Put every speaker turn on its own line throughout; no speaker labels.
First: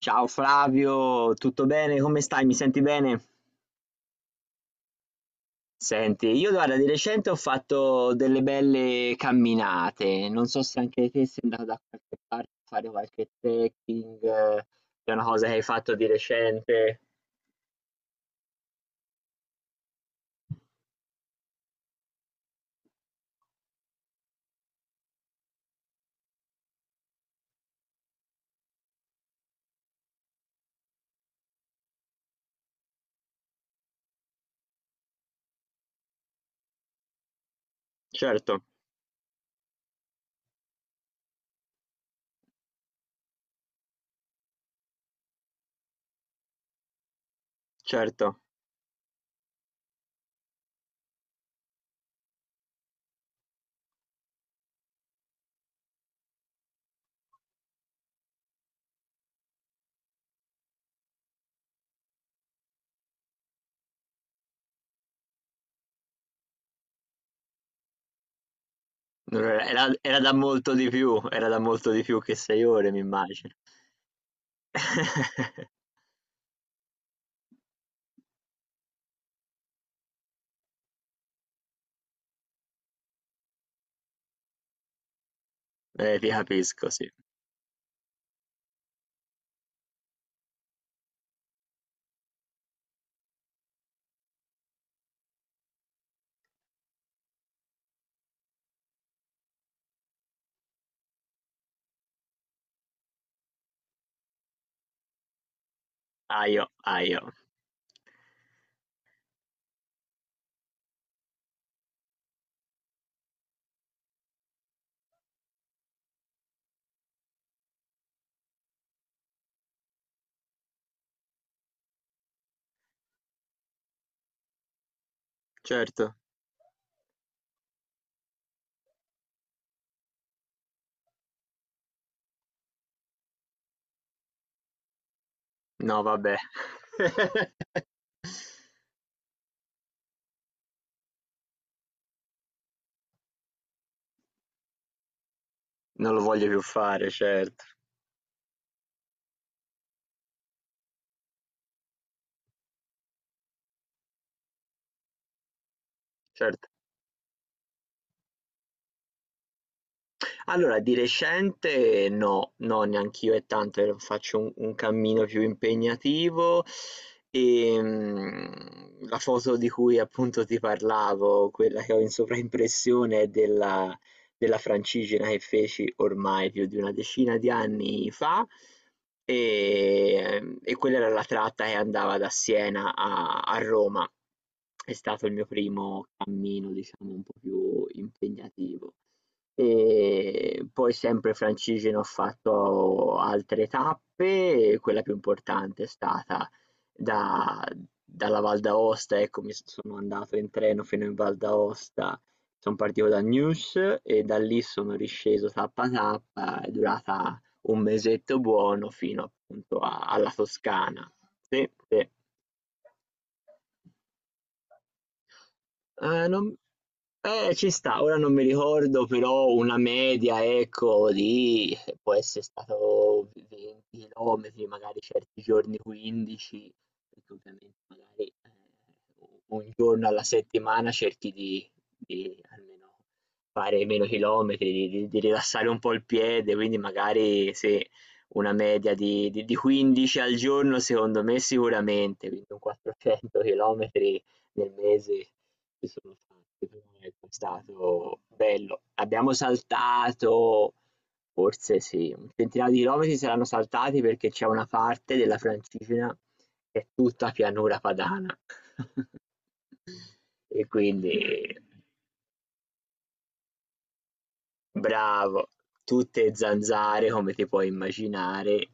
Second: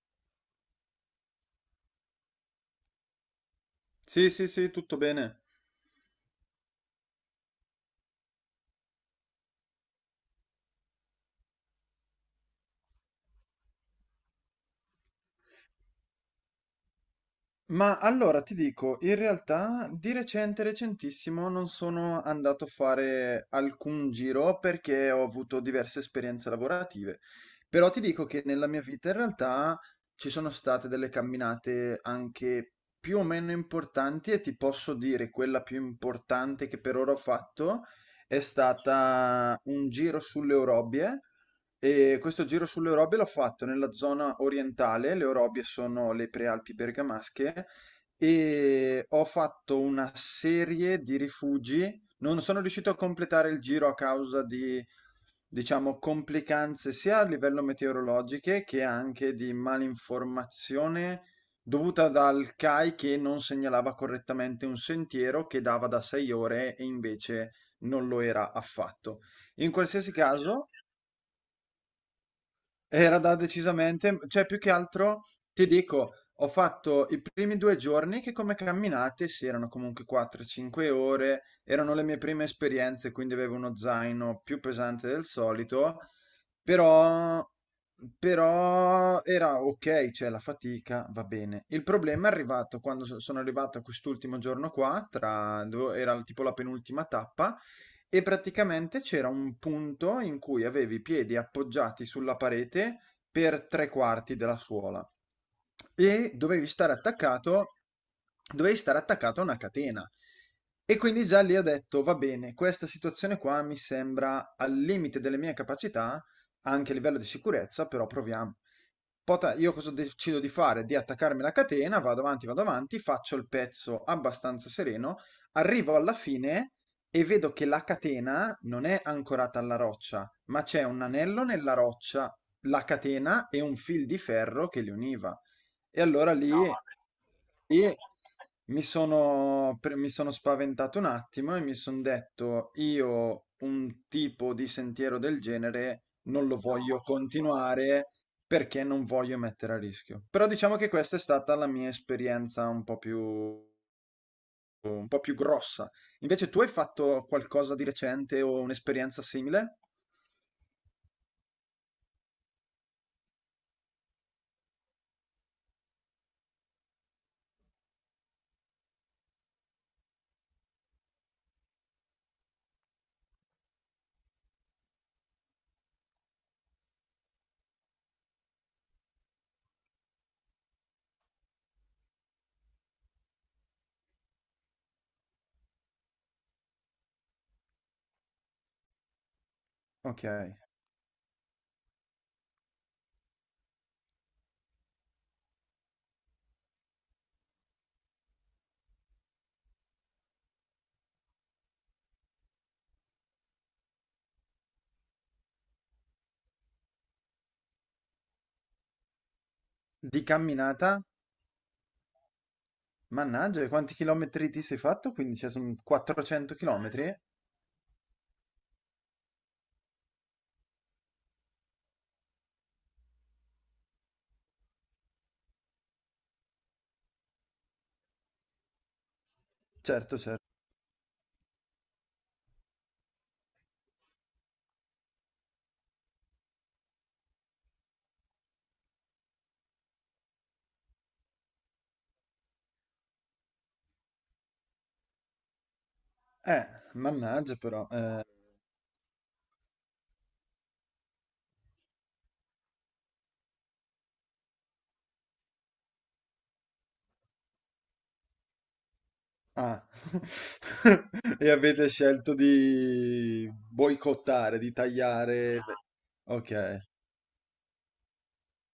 Ciao Flavio, tutto bene? Come stai? Mi senti bene?
Sì, sì, sì, tutto bene.
Senti, io guarda, di recente ho fatto delle belle camminate, non so se anche te sei andato da qualche parte a fare qualche trekking, è una cosa che hai fatto di recente.
Ma allora ti dico, in realtà di recente, recentissimo, non sono andato a fare alcun giro perché ho avuto diverse esperienze lavorative. Però ti dico che nella mia vita in realtà ci sono state delle camminate anche più o meno importanti e ti posso dire quella più importante che per ora ho fatto è
Certo,
stata un giro sulle Orobie. E questo giro sulle Orobie l'ho fatto nella zona orientale, le Orobie sono le prealpi bergamasche,
certo.
e ho fatto una serie di rifugi. Non sono riuscito a completare il giro a causa di, diciamo, complicanze sia a livello meteorologiche che anche di malinformazione dovuta dal CAI, che non segnalava correttamente un sentiero che dava da 6 ore e invece non lo era affatto.
Non era,
In
era-
qualsiasi
era da
caso,
molto di più, era da molto di più che sei ore, mi
era da
immagino.
decisamente, cioè più che altro ti dico, ho fatto i primi 2 giorni che, come camminate, sì, erano comunque 4, 5 ore, erano le mie prime esperienze, quindi avevo uno zaino più pesante del solito,
Ti capisco, sì.
però però era okay, cioè la fatica va bene. Il problema è arrivato quando sono arrivato a quest'ultimo giorno qua, tra dove era tipo la penultima tappa, e praticamente c'era un punto in cui avevi i piedi appoggiati sulla parete per tre quarti della suola e
Aio, aio,
dovevi stare attaccato a una catena. E quindi già lì ho detto, va bene, questa situazione qua mi sembra al limite delle mie capacità, anche a livello di sicurezza, però proviamo. Io cosa decido di fare? Di attaccarmi alla catena, vado avanti, faccio il pezzo abbastanza sereno, arrivo alla
certo,
fine e vedo che la catena non è ancorata alla roccia, ma c'è un anello nella roccia, la catena e un fil di ferro che li univa. E
no,
allora
vabbè.
lì, no, lì mi sono, mi sono spaventato un attimo e mi sono detto, io un tipo di sentiero del genere
Non lo voglio
non
più
voglio voglio
fare, certo,
continuare. Continuare perché non voglio mettere a rischio. Però diciamo che questa è stata la mia esperienza un po' più grossa. Invece tu
certo.
hai fatto qualcosa di recente o un'esperienza simile?
Allora, di recente no, no, neanch'io è tanto che faccio un cammino più impegnativo e la foto di cui appunto ti parlavo, quella che ho in sovraimpressione è della Francigena che feci ormai più di una decina di anni fa e quella era la tratta che andava da Siena a Roma. È stato il mio primo cammino, diciamo, un po' più impegnativo.
Ok.
E poi sempre francigeno ho fatto altre tappe, e quella più importante è stata da- dalla Val d'Aosta, ecco, sono andato in treno fino in Val d'Aosta, sono partito da News e da lì sono risceso tappa tappa, è durata un mesetto buono fino appunto
Di
alla
camminata?
Toscana. Sì, sì.
Mannaggia, e quanti chilometri ti sei fatto? Quindi cioè, sono
Non
400 chilometri?
ci sta, ora non mi ricordo, però una media, ecco, di può essere stato 20 chilometri, magari certi giorni 15, perché ovviamente magari un giorno
Certo,
alla
certo.
settimana cerchi di almeno fare meno chilometri, di rilassare un po' il piede, quindi magari se una media di 15 al giorno, secondo me sicuramente, quindi un 400 km nel mese si sono
Eh,
fatti, però ecco, è
mannaggia però.
stato bello. Abbiamo saltato, forse sì, un centinaio di chilometri saranno saltati perché c'è una parte della Francigena che è tutta pianura padana.
Ah.
E quindi,
E avete scelto di boicottare, di
bravo,
tagliare.
tutte
Ok.
zanzare come ti puoi immaginare.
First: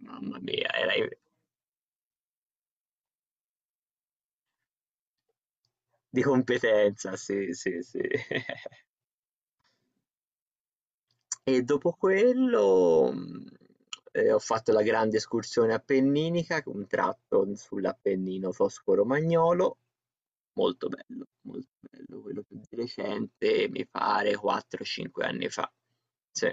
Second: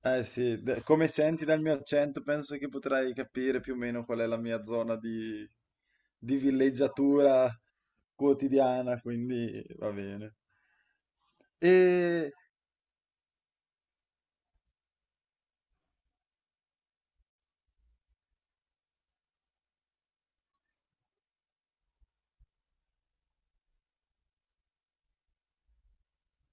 Eh sì,
mia, era
come senti dal mio accento, penso che potrai capire più o meno qual è la mia zona
di
di
competenza,
villeggiatura
sì, sì, sì.
quotidiana, quindi va bene.
E dopo
E
quello, ho fatto la grande escursione appenninica, un tratto sull'Appennino tosco-romagnolo, molto bello, quello più di recente mi pare 4, 5 anni fa. Sì.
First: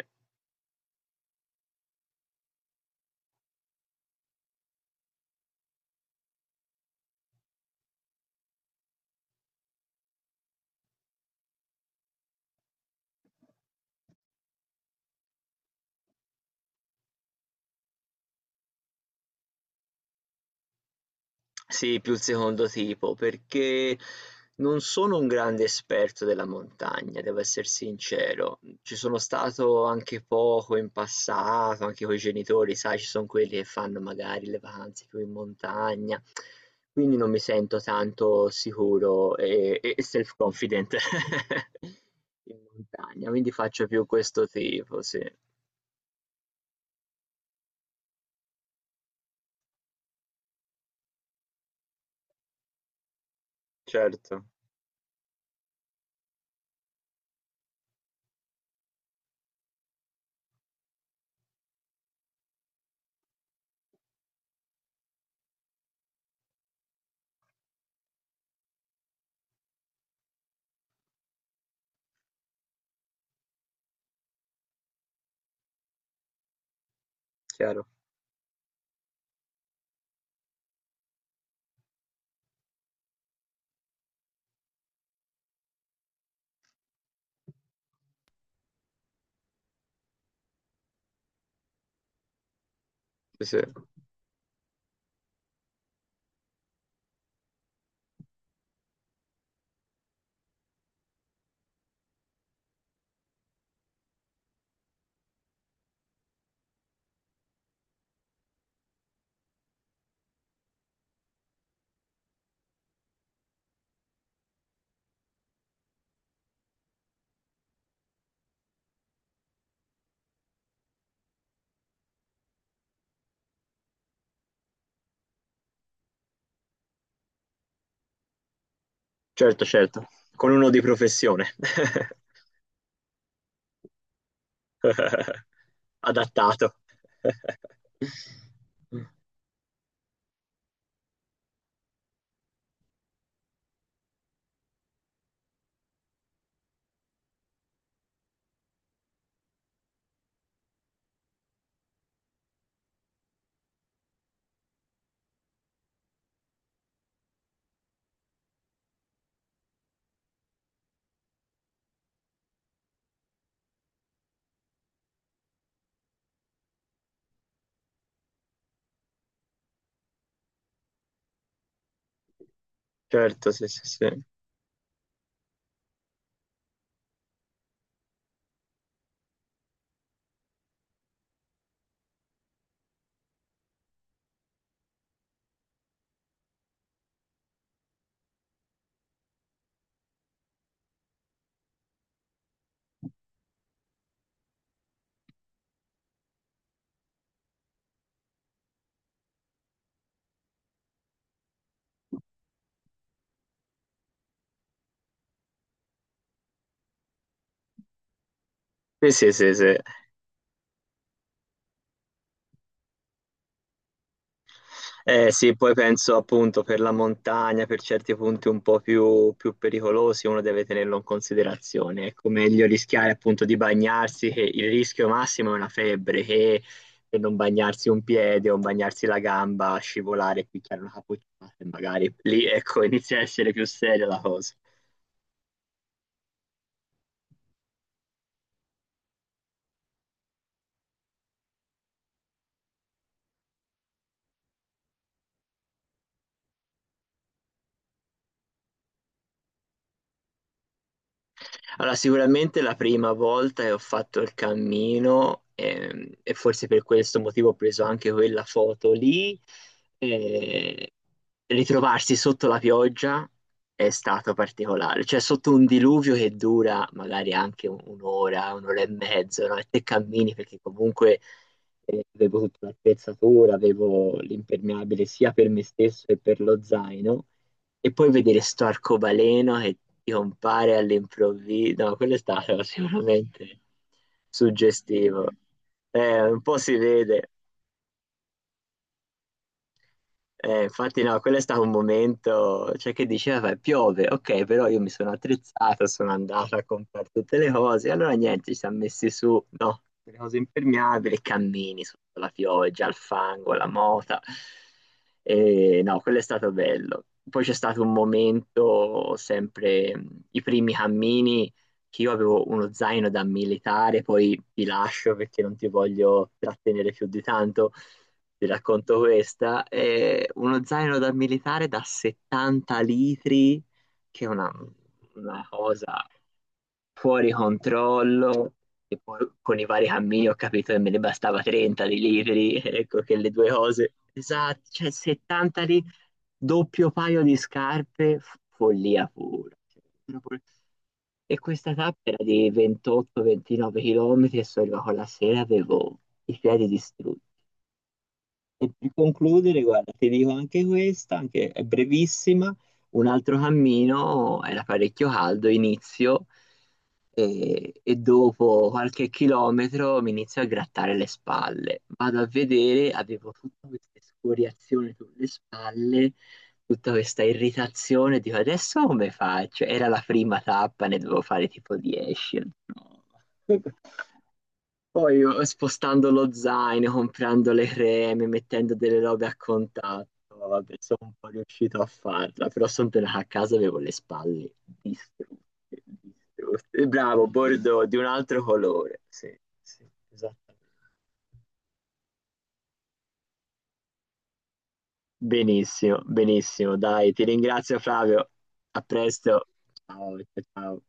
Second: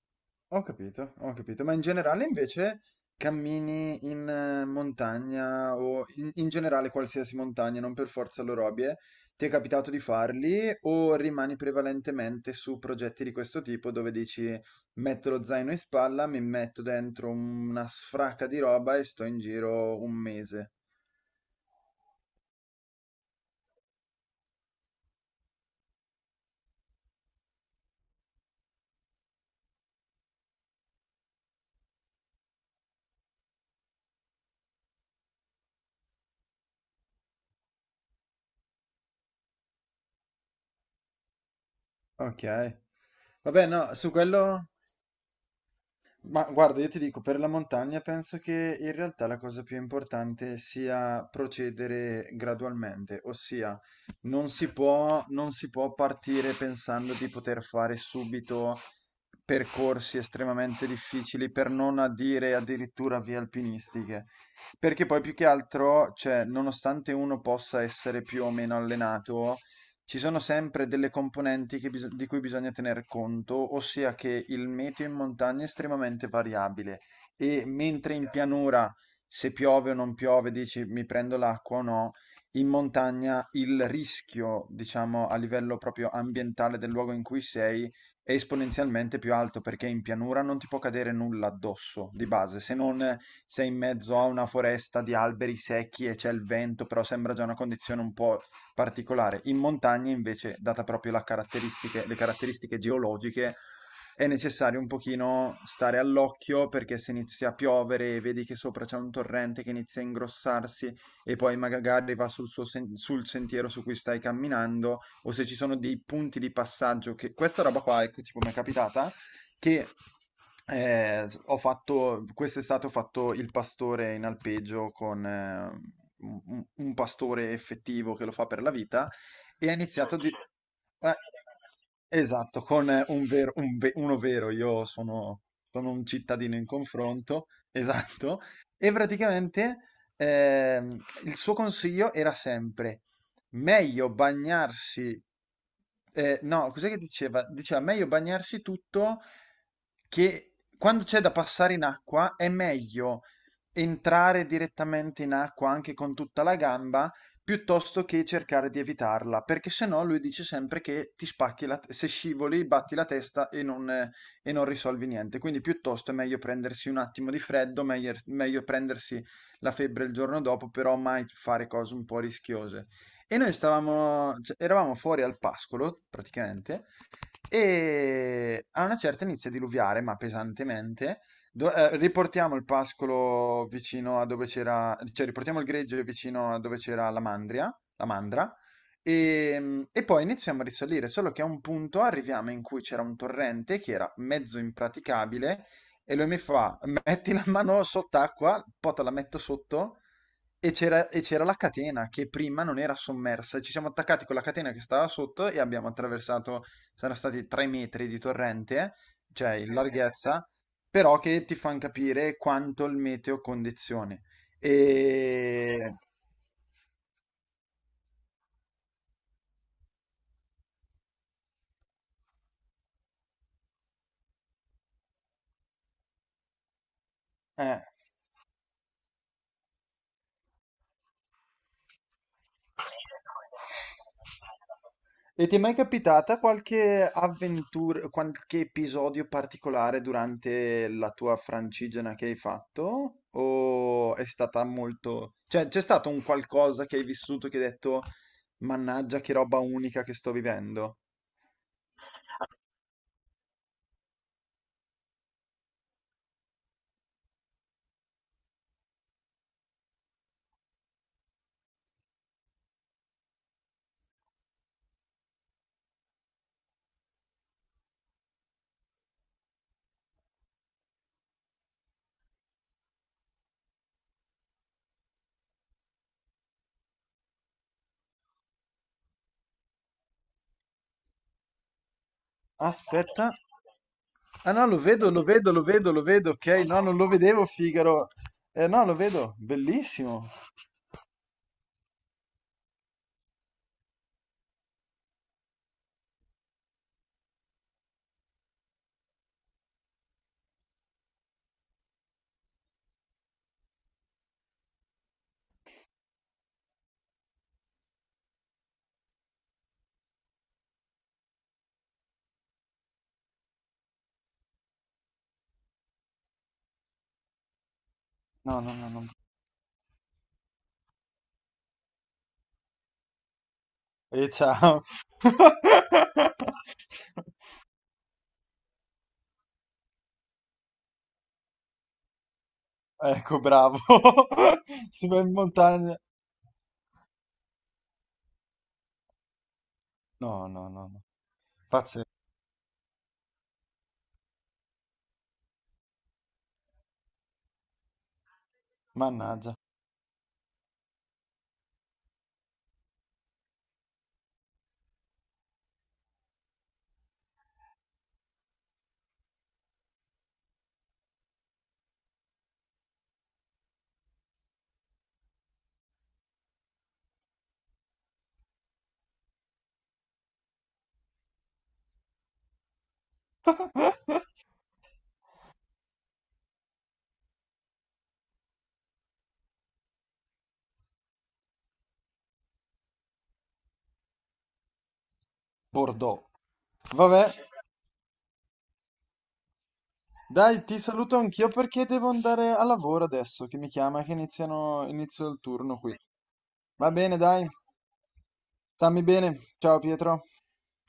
ho capito, ho capito, ma in generale invece cammini in montagna o in, in generale qualsiasi montagna, non per forza l'Orobie, ti è capitato di farli o rimani prevalentemente su progetti di questo tipo dove dici metto lo zaino in spalla, mi metto dentro una sfracca di roba e sto in giro un mese?
Sì, più il secondo tipo, perché non sono un grande esperto della montagna, devo essere sincero. Ci sono stato anche poco in passato, anche con i genitori, sai, ci sono quelli che fanno magari le vacanze più in montagna, quindi non mi sento tanto sicuro e self-confident
Ok,
in montagna, quindi
vabbè
faccio
no,
più
su
questo
quello
tipo, sì.
ma guarda, io ti dico, per la montagna penso che in realtà la cosa più importante sia procedere gradualmente, ossia
Certo,
non si può partire pensando di poter fare subito percorsi estremamente difficili, per non a dire addirittura vie alpinistiche, perché poi più che altro, cioè, nonostante uno possa essere più o meno allenato, ci sono sempre delle componenti che di cui bisogna tener conto, ossia che il meteo in montagna è estremamente variabile e
chiaro.
mentre in pianura, se piove o non piove, dici mi prendo l'acqua o no, in montagna il rischio, diciamo, a livello proprio ambientale del luogo in cui sei è esponenzialmente più alto perché in pianura non ti può cadere nulla addosso di base, se non
Sì, sì.
sei in mezzo a una foresta di alberi secchi e c'è il vento, però sembra già una condizione un po' particolare. In montagna invece, data proprio le caratteristiche geologiche, è necessario un pochino stare all'occhio perché se inizia a piovere e vedi che sopra c'è un torrente che inizia a ingrossarsi e poi magari va sul sentiero su cui stai camminando o se ci sono dei punti di passaggio che questa roba qua, ecco, tipo mi è capitata che ho fatto quest'estate, ho fatto il pastore in alpeggio con un pastore effettivo che lo fa per la vita
Certo,
e ha
certo,
iniziato di...
con uno di
eh,
professione.
esatto, con un vero, uno vero, sono un cittadino in
Adattato.
confronto, esatto, e praticamente ehm, il suo consiglio era sempre meglio bagnarsi. No, cos'è che diceva? Diceva meglio bagnarsi tutto, che quando c'è da passare in acqua è meglio entrare direttamente in acqua anche con tutta la gamba piuttosto che cercare di evitarla, perché se no lui dice sempre che ti spacchi se scivoli, batti la testa e non risolvi niente. Quindi piuttosto è meglio prendersi un attimo di freddo, meglio prendersi la febbre il giorno dopo, però mai fare cose un po' rischiose. E
Certo,
noi
sì, sì, sì.
stavamo, cioè, eravamo fuori al pascolo, praticamente, e a una certa inizia a diluviare, ma pesantemente. Riportiamo il pascolo vicino a dove c'era, cioè riportiamo il greggio vicino a dove c'era la mandria, la mandra, e poi iniziamo a risalire, solo che a un punto arriviamo in cui c'era un torrente che era mezzo impraticabile, e lui mi fa, metti la mano sott'acqua, poi te la metto sotto, e c'era la catena che prima non era sommersa. Ci siamo attaccati con la catena che stava sotto e abbiamo attraversato, saranno stati 3 metri di torrente,
Sì, sì,
cioè
sì,
in, eh sì,
sì.
larghezza, però che ti fanno capire quanto il meteo condizioni.
Sì, poi
E...
penso appunto per la montagna, per certi punti un po' più, più pericolosi, uno deve tenerlo in considerazione. Ecco, meglio rischiare appunto di bagnarsi, che il rischio massimo è una febbre, che per non
eh.
bagnarsi un piede o bagnarsi la gamba, scivolare, picchiare una capocciata e magari lì, ecco, inizia a essere più seria la cosa.
E ti è mai capitata qualche avventura, qualche episodio particolare durante la tua Francigena che hai fatto? O è stata molto... cioè, c'è stato un qualcosa che hai vissuto che hai detto, mannaggia, che roba unica che sto vivendo?
Allora, sicuramente la prima volta che ho fatto il cammino e forse per questo motivo ho preso anche quella foto lì, eh, ritrovarsi sotto la pioggia è stato particolare, cioè sotto un diluvio che dura magari anche un'ora, un'ora e mezzo, no? E te cammini perché comunque avevo tutta l'attrezzatura, avevo l'impermeabile sia per me stesso che per lo zaino e poi vedere sto arcobaleno che ti compare all'improvviso, no, quello è stato
Aspetta.
sicuramente
Ah no, lo vedo, lo
suggestivo.
vedo, lo vedo, lo vedo,
Un
ok?
po' si
No, non lo
vede.
vedevo, Figaro. Eh no, lo vedo, bellissimo.
Infatti no, quello è stato un momento, cioè che diceva, vabbè, piove, ok, però io mi sono attrezzata, sono andata a comprare tutte le cose, allora niente, ci siamo messi su, no, le cose impermeabili, e cammini sotto la pioggia, il fango, la mota, e no, quello è stato bello. Poi c'è stato un momento, sempre i primi cammini, che io avevo uno zaino da militare, poi ti lascio perché non ti voglio trattenere più di tanto vi
No, no, no,
racconto
no.
questa, è uno zaino da militare da 70 litri, che è
E
una,
ciao.
una cosa fuori controllo, e poi con i vari cammini ho capito che me ne bastava 30 di litri, ecco che le
Ecco,
due
bravo.
cose, esatto, cioè
Si va in
70 litri,
montagna.
doppio paio di scarpe, follia pura.
No, no, no, no.
E questa
Pazzesco.
tappa era di 28-29 km e sono arrivato la sera, avevo i piedi distrutti. E per
Mannaggia.
concludere, guarda, ti dico anche questa, anche è brevissima. Un altro cammino era parecchio caldo, inizio e dopo qualche chilometro mi inizio a grattare le spalle. Vado a vedere, avevo tutta questa scoriazione sulle spalle tutta questa irritazione, dico adesso come faccio? Era la prima tappa, ne dovevo fare tipo 10. No. Poi io, spostando lo zaino, comprando le creme, mettendo delle robe a contatto, vabbè, sono un po' riuscito a farla, però sono tornato a casa e avevo le spalle distrutte,
Bordeaux.
distrutte.
Vabbè,
Bravo, bordeaux di un altro colore. Sì, sì,
dai, ti
esattamente.
saluto anch'io perché devo andare a lavoro adesso, che mi chiama, che iniziano, inizio il turno qui.
Benissimo, benissimo.
Va
Dai,
bene,
ti
dai.
ringrazio Flavio. A
Stammi bene.
presto.
Ciao
Ciao,
Pietro.
ciao. Ciao.